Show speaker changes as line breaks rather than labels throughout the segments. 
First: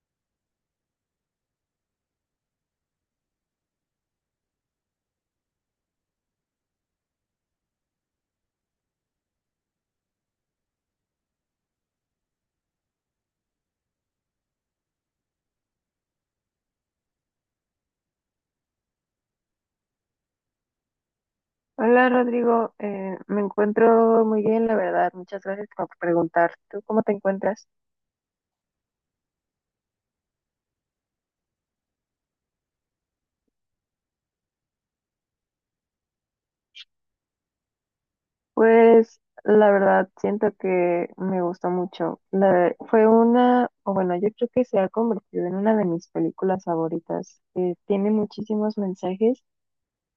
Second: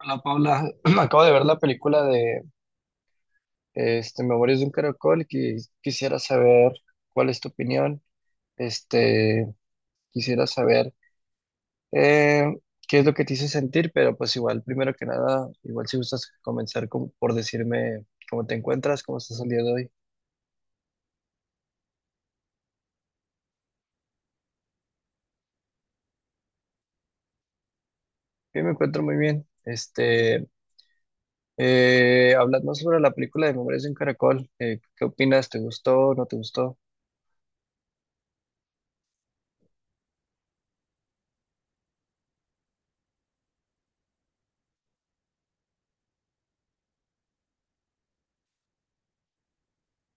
Hola Paula, acabo de ver la película de Memorias de un Caracol y quisiera saber cuál es tu opinión. Este, quisiera saber eh, qué es lo que te hizo sentir, pero pues igual, primero que nada, igual si gustas comenzar por decirme cómo te encuentras, cómo estás el día de hoy.
Hola Rodrigo, me encuentro muy bien, la verdad. Muchas gracias por preguntar. ¿Tú cómo te encuentras?
Yo me encuentro muy bien. Hablando sobre la película de Memorias de un Caracol, ¿qué opinas? ¿Te gustó? ¿No te gustó?
Pues la verdad, siento que me gustó mucho. Fue una, o bueno, yo creo que se ha convertido en una de mis películas favoritas. Tiene muchísimos mensajes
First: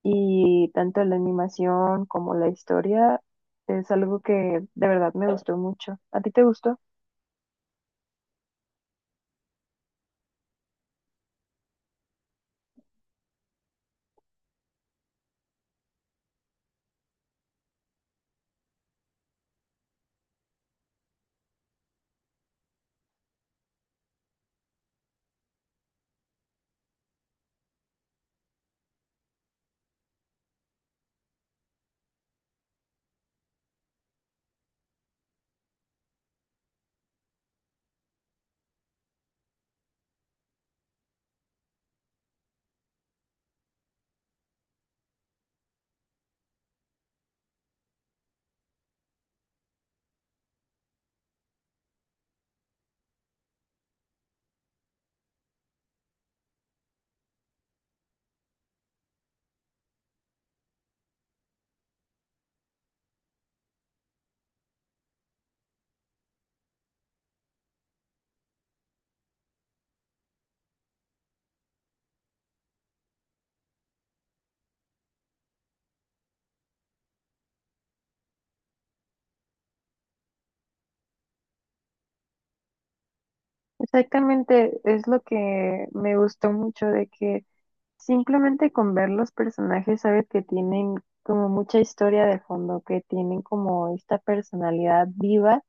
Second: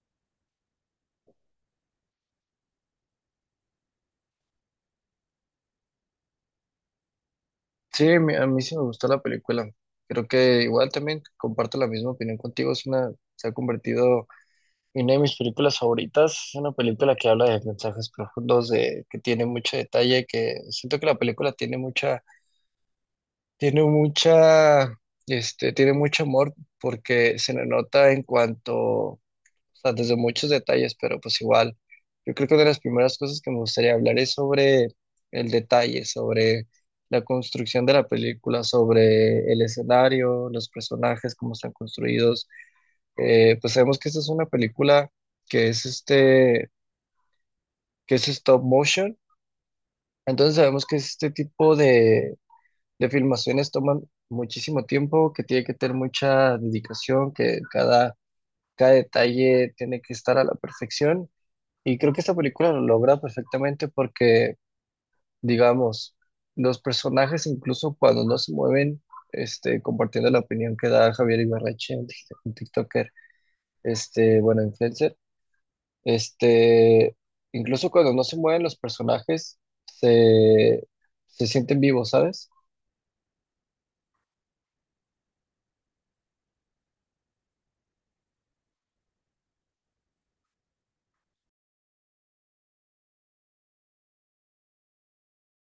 y tanto la animación como la historia es algo que de verdad me gustó mucho. ¿A ti te gustó?
Sí, a mí sí me gustó la película. Creo que igual también comparto la misma opinión contigo. Es una, se ha convertido en una de mis películas favoritas. Es una película que habla de mensajes profundos, de, que tiene mucho detalle, que siento que la película tiene mucha, tiene mucha, tiene mucho amor porque se le nota en cuanto o sea, desde muchos detalles, pero pues igual, yo creo que una de las primeras cosas que me gustaría hablar es sobre el detalle, sobre la construcción de la película, sobre el escenario, los personajes, cómo están construidos. Pues sabemos que esta es una película que es este, que es stop motion, entonces sabemos que este tipo de filmaciones toman muchísimo tiempo, que tiene que tener mucha dedicación, cada detalle tiene que estar a la perfección. Y creo que esta película lo logra perfectamente porque, digamos, los personajes, incluso cuando no se mueven, este, compartiendo la opinión que da Javier Ibarreche, un TikToker, bueno, influencer, este, incluso cuando no se mueven los personajes, se, se sienten vivos, ¿sabes?
Exactamente, es lo que me gustó mucho de que... Simplemente con ver los personajes sabes que tienen como mucha historia de fondo, que tienen como esta personalidad viva,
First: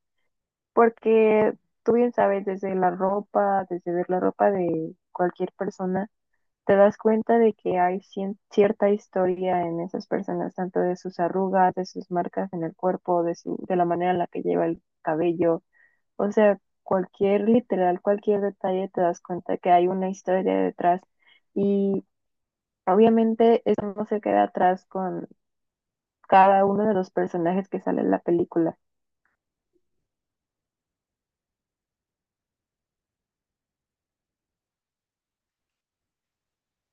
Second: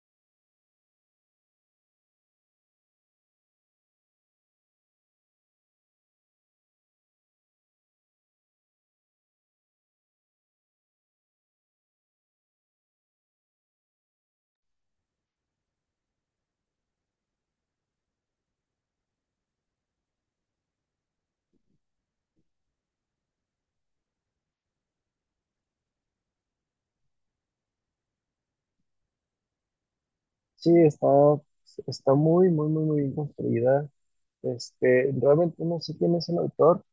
porque tú bien sabes, desde la ropa, desde ver la ropa de cualquier persona, te das cuenta de que hay cierta historia en esas personas, tanto de sus arrugas, de sus marcas en el cuerpo, de su, de la manera en la que lleva el cabello, o sea, cualquier literal, cualquier detalle te das cuenta que hay una historia detrás. Y obviamente esto no se queda atrás con cada uno de los personajes que sale en la película.
Sí, está muy, muy, muy, muy bien construida. Este, realmente no sé quién es el autor,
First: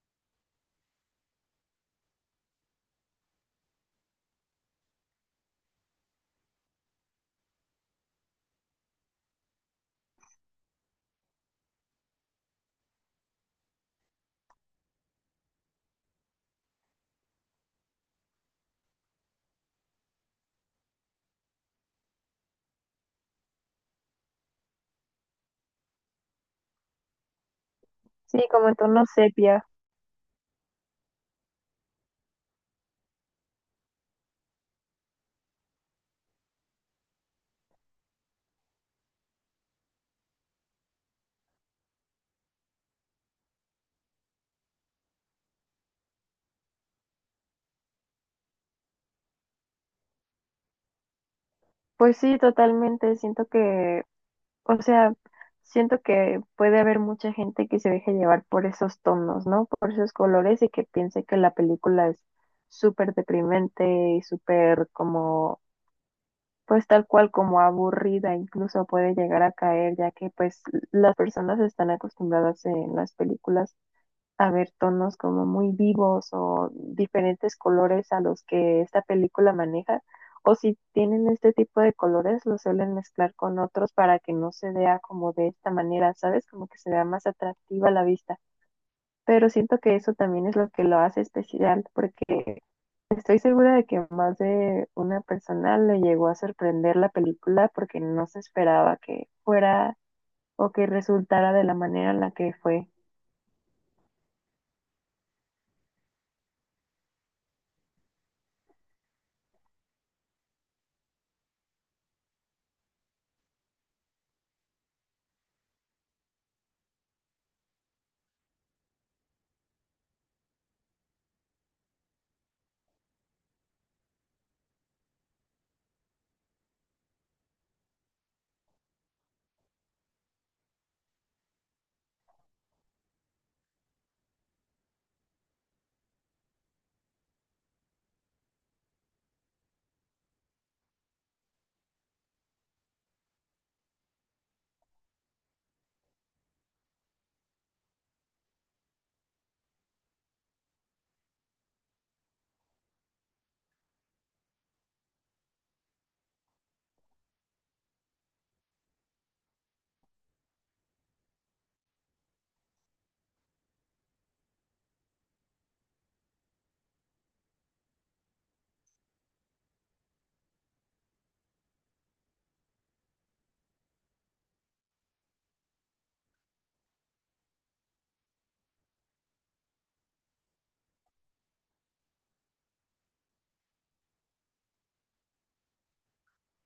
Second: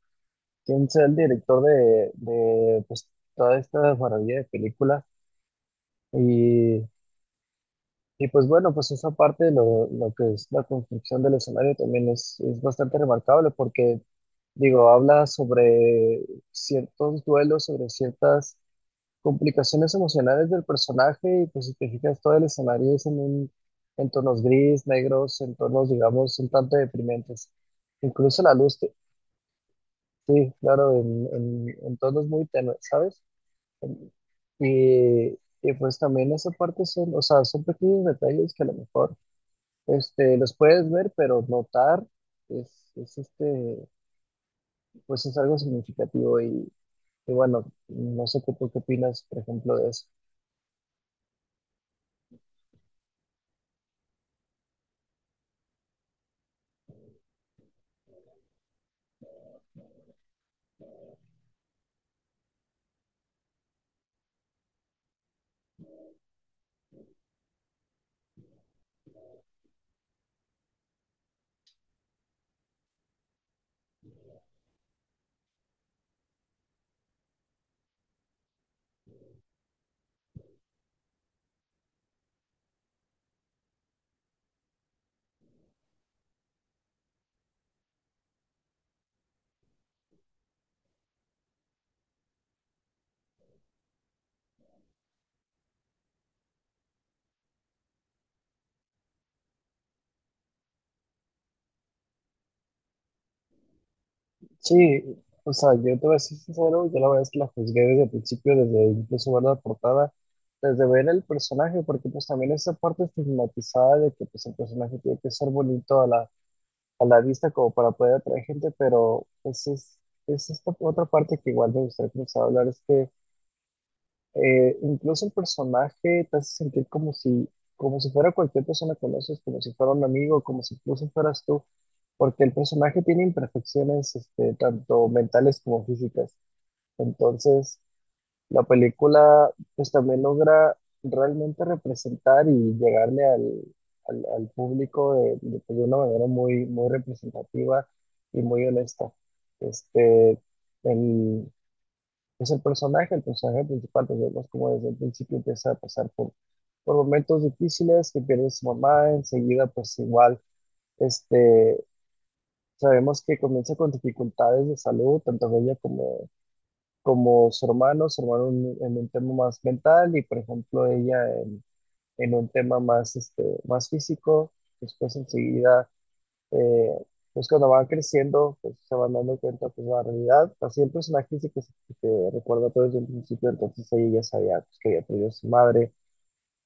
quién sea el director de pues, toda esta maravilla de películas. Y, y pues bueno, pues esa parte de lo que es la construcción del escenario también es bastante remarcable porque, digo, habla sobre ciertos duelos, sobre ciertas complicaciones emocionales del personaje y pues si te fijas, todo el escenario es en en tonos gris, negros, en tonos, digamos, un tanto deprimentes. Incluso
Sí,
la
como en
luz,
tono sepia.
sí, claro, en tonos muy tenues, ¿sabes? Y, y pues también esa parte son, o sea, son pequeños detalles que a lo mejor los puedes ver, pero notar es, es este, pues es algo significativo y bueno, no sé qué, tú qué opinas, por ejemplo, de eso.
Pues sí, totalmente. Siento que, o sea, siento que puede haber mucha gente que se deje llevar por esos tonos, ¿no? Por esos colores y que piense que la película es súper deprimente y súper como, pues tal cual como aburrida, incluso puede llegar a caer, ya que pues las personas están acostumbradas en las películas a ver tonos como muy vivos o diferentes colores a los que esta película maneja. O si tienen este tipo de colores, los suelen mezclar con otros para que no se vea como de esta manera, ¿sabes? Como que se vea más atractiva a la vista. Pero siento que eso también es lo que lo hace especial, porque estoy segura de que más de una persona le llegó a sorprender la película porque no se esperaba que fuera o que resultara de la manera en la que fue.
Sí, o sea, yo te voy a ser sincero, yo la verdad es que la juzgué desde el principio, desde incluso ver la portada, desde ver el personaje, porque pues también esa parte estigmatizada de que pues el personaje tiene que ser bonito a la vista como para poder atraer gente, pero pues es esta otra parte que igual me gustaría comenzar a hablar, es que incluso el personaje te hace sentir como si fuera cualquier persona que conoces, como si fuera un amigo, como si incluso fueras tú, porque el personaje tiene imperfecciones este, tanto mentales como físicas. Entonces, la película pues también logra realmente representar y llegarle al público de pues, de una manera muy, muy representativa y muy honesta. Este, el, pues el personaje principal, pues vemos como desde el principio empieza a pasar por momentos difíciles, que pierde a su mamá, enseguida pues igual, este, sabemos que comienza con dificultades de salud, tanto ella como como su hermano en un tema más mental y por ejemplo ella en un tema más, más físico, después enseguida, eh, pues cuando van creciendo, pues se van dando cuenta pues la realidad, así el personaje sí que se recuerda todo desde el principio, entonces ella ya sabía pues, que había perdido a su madre,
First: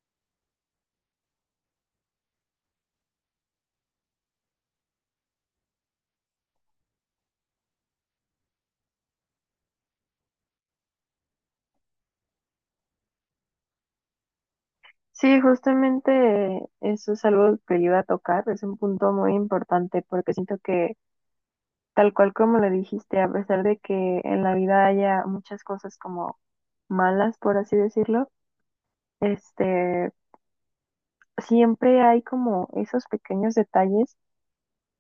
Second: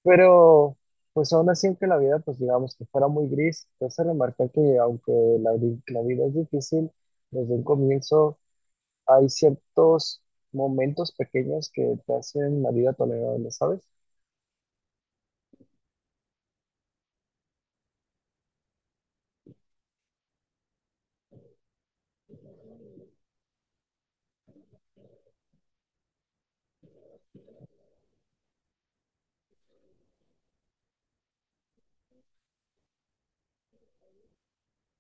pero pues aún así aunque la vida pues digamos que fuera muy gris, te hace remarcar que aunque la vida es difícil, desde un comienzo hay ciertos momentos pequeños que te hacen la vida tolerable, ¿sabes?
Sí, justamente eso es algo que yo iba a tocar, es un punto muy importante porque siento que tal cual como lo dijiste, a pesar de que en la vida haya muchas cosas como malas, por así decirlo, este, siempre hay como esos pequeños detalles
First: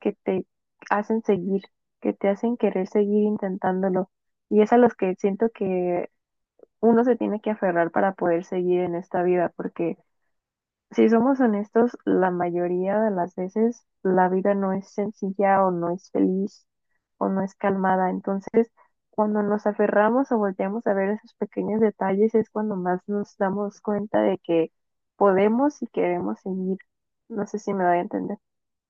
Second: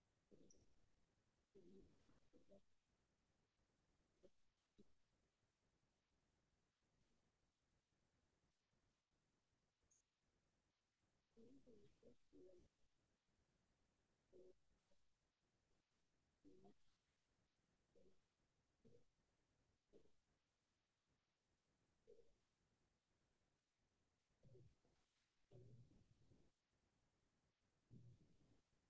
que te hacen seguir, que te hacen querer seguir intentándolo y es a los que siento que uno se tiene que aferrar para poder seguir en esta vida porque, si somos honestos, la mayoría de las veces la vida no es sencilla o no es feliz o no es calmada. Entonces, cuando nos aferramos o volteamos a ver esos pequeños detalles es cuando más nos damos cuenta de que podemos y queremos seguir. No sé si me doy a entender.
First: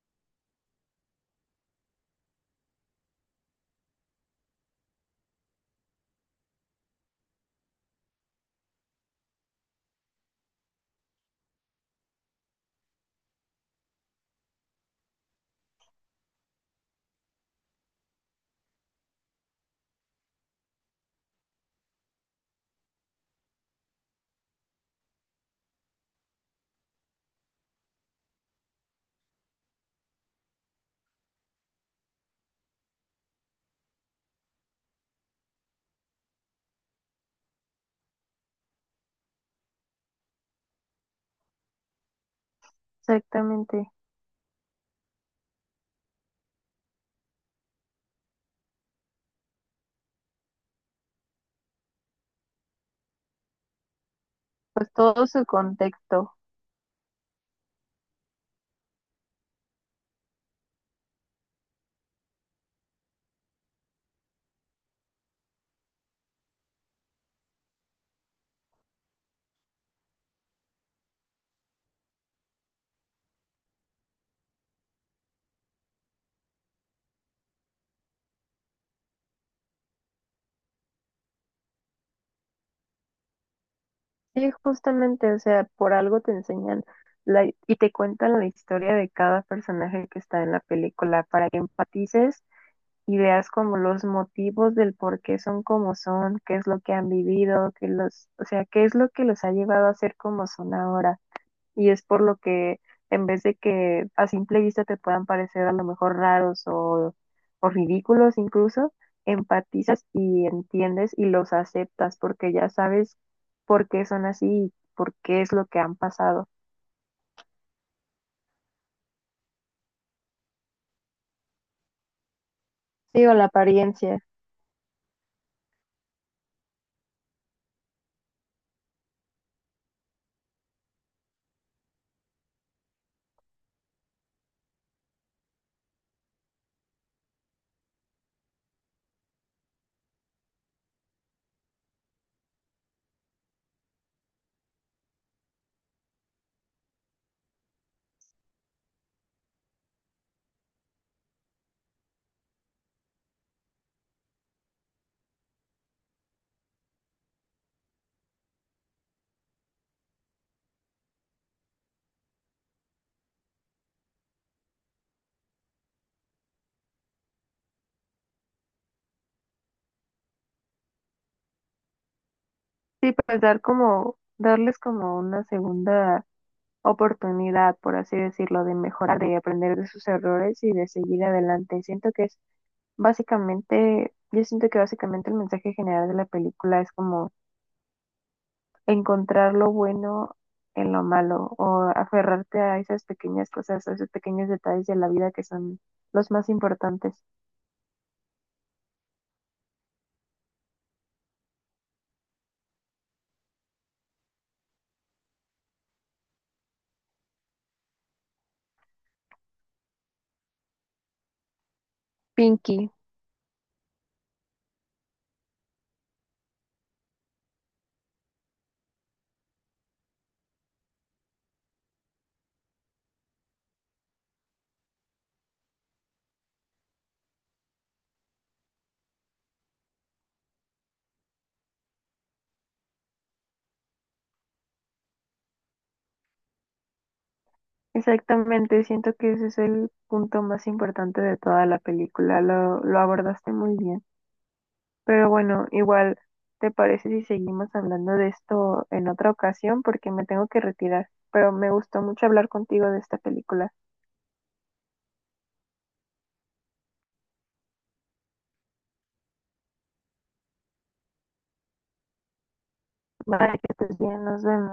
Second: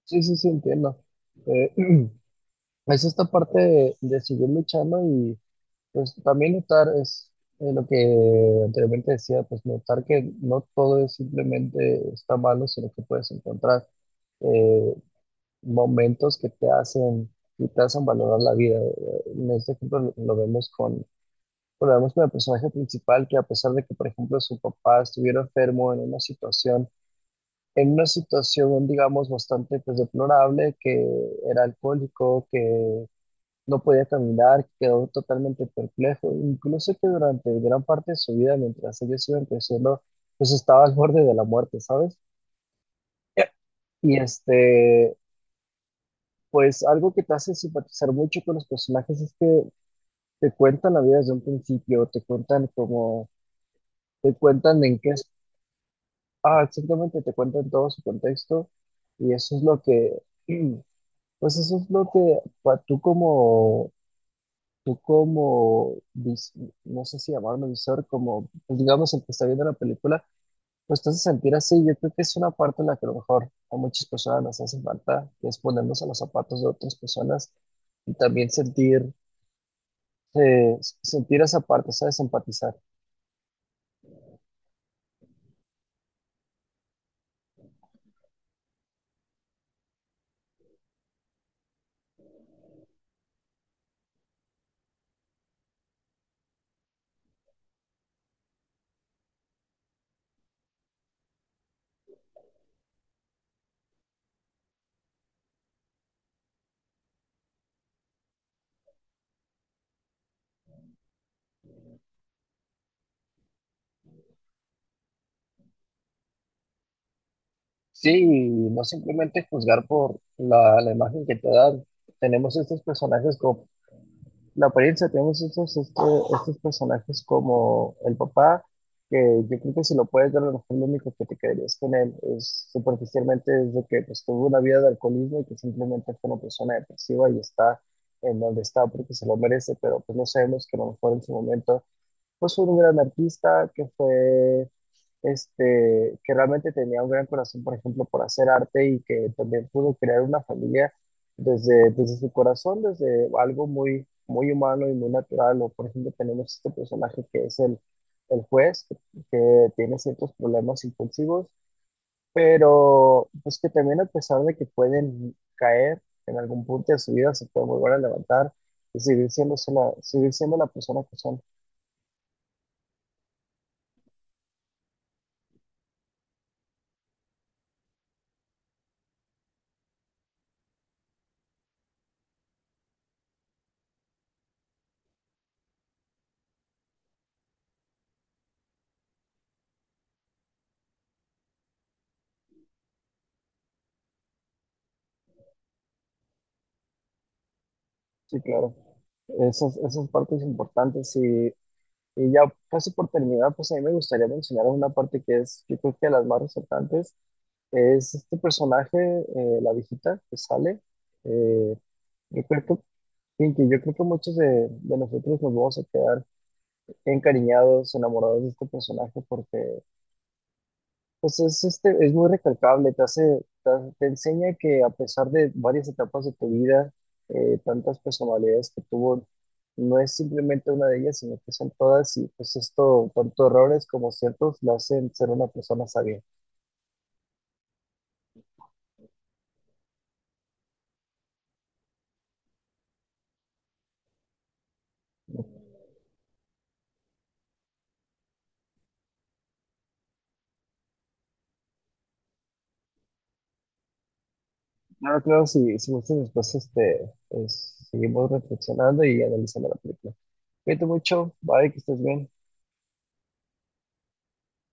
Sí, sí, sí, entiendo. Eh, es esta parte de seguir luchando y pues también notar es lo que anteriormente decía, pues notar que no todo es simplemente está malo, sino que puedes encontrar eh, momentos que te hacen y te hacen valorar la vida. En este ejemplo lo vemos con bueno, vemos con el personaje principal que a pesar de que, por ejemplo, su papá estuviera enfermo en una situación, digamos, bastante pues deplorable, que era alcohólico, que no podía caminar, que quedó totalmente perplejo, incluso que durante gran parte de su vida, mientras ellos iban creciendo, pues estaba al borde de la muerte, ¿sabes?
Exactamente.
Y pues algo que te hace simpatizar mucho con los personajes es que te cuentan la vida desde un principio, te cuentan
Pues
en qué
todo su contexto.
ah, exactamente, te cuentan todo su contexto y eso es lo que, pues eso es lo que tú como, no sé si llamarlo visor, como, pues digamos el que está viendo la película, pues te hace sentir así. Yo creo que es una parte en la que a lo mejor a muchas personas nos hace falta, que es ponernos a los zapatos de otras personas y también sentir esa parte, ¿sabes? Empatizar.
Sí, justamente, o sea, por algo te enseñan la, y te cuentan la historia de cada personaje que está en la película para que empatices ideas como los motivos del por qué son como son, qué es lo que han vivido, que los, o sea, qué es lo que los ha llevado a ser como son ahora. Y es por lo que en vez de que a simple vista te puedan parecer a lo mejor raros o ridículos incluso, empatizas y entiendes y los aceptas porque ya sabes por qué son así y por qué es lo que han pasado.
Sí, y no simplemente juzgar por la imagen que te dan. Tenemos estos
Sí, o
personajes
la
como
apariencia.
la apariencia, tenemos estos personajes como el papá, que yo creo que si lo puedes ver, a lo mejor lo único que te quedarías con él es superficialmente es de que pues, tuvo una vida de alcoholismo y que simplemente fue una persona depresiva y está en donde está porque se lo merece, pero pues no sabemos que a lo mejor en su momento pues un gran artista que fue, que realmente tenía un gran corazón, por ejemplo, por hacer arte y que también pudo crear una familia desde su corazón, desde algo muy, muy humano y muy natural. O, por ejemplo, tenemos este personaje que es el juez, que tiene ciertos problemas impulsivos, pero pues que también a pesar de que pueden caer en algún punto de su vida, se pueden volver a levantar y seguir siendo la persona que son.
Sí, pues dar como, darles como una segunda oportunidad, por así decirlo, de mejorar, de aprender de sus errores y de seguir adelante. Siento que es básicamente, yo siento que básicamente el mensaje general de la película es como encontrar lo bueno en lo malo o aferrarte a esas pequeñas cosas, a esos pequeños detalles de la vida que son los más importantes.
Sí, claro. Esas partes importantes y ya casi por terminar, pues a mí me gustaría mencionar una parte que es, yo creo que de las más resaltantes, es este personaje, la viejita que sale. Eh, yo creo que,
Pinky,
Pinky, yo creo que muchos de nosotros nos vamos a quedar encariñados, enamorados de este personaje porque pues es, es muy recalcable, te, te enseña que a pesar de varias etapas de tu vida, tantas personalidades que tuvo, no es simplemente una de ellas, sino que son todas y pues esto, tanto errores como ciertos, la hacen ser una persona sabia.
exactamente, siento que ese es el punto más importante de toda la película, lo abordaste muy bien. Pero bueno, igual, ¿te parece si seguimos hablando de esto en otra ocasión? Porque me tengo que retirar. Pero me gustó mucho hablar contigo de esta película.
Claro, claro, si, si gustas después pues, seguimos reflexionando y analizando la película. Cuídate mucho, bye, que estés bien.
Vale, que estés bien, nos vemos.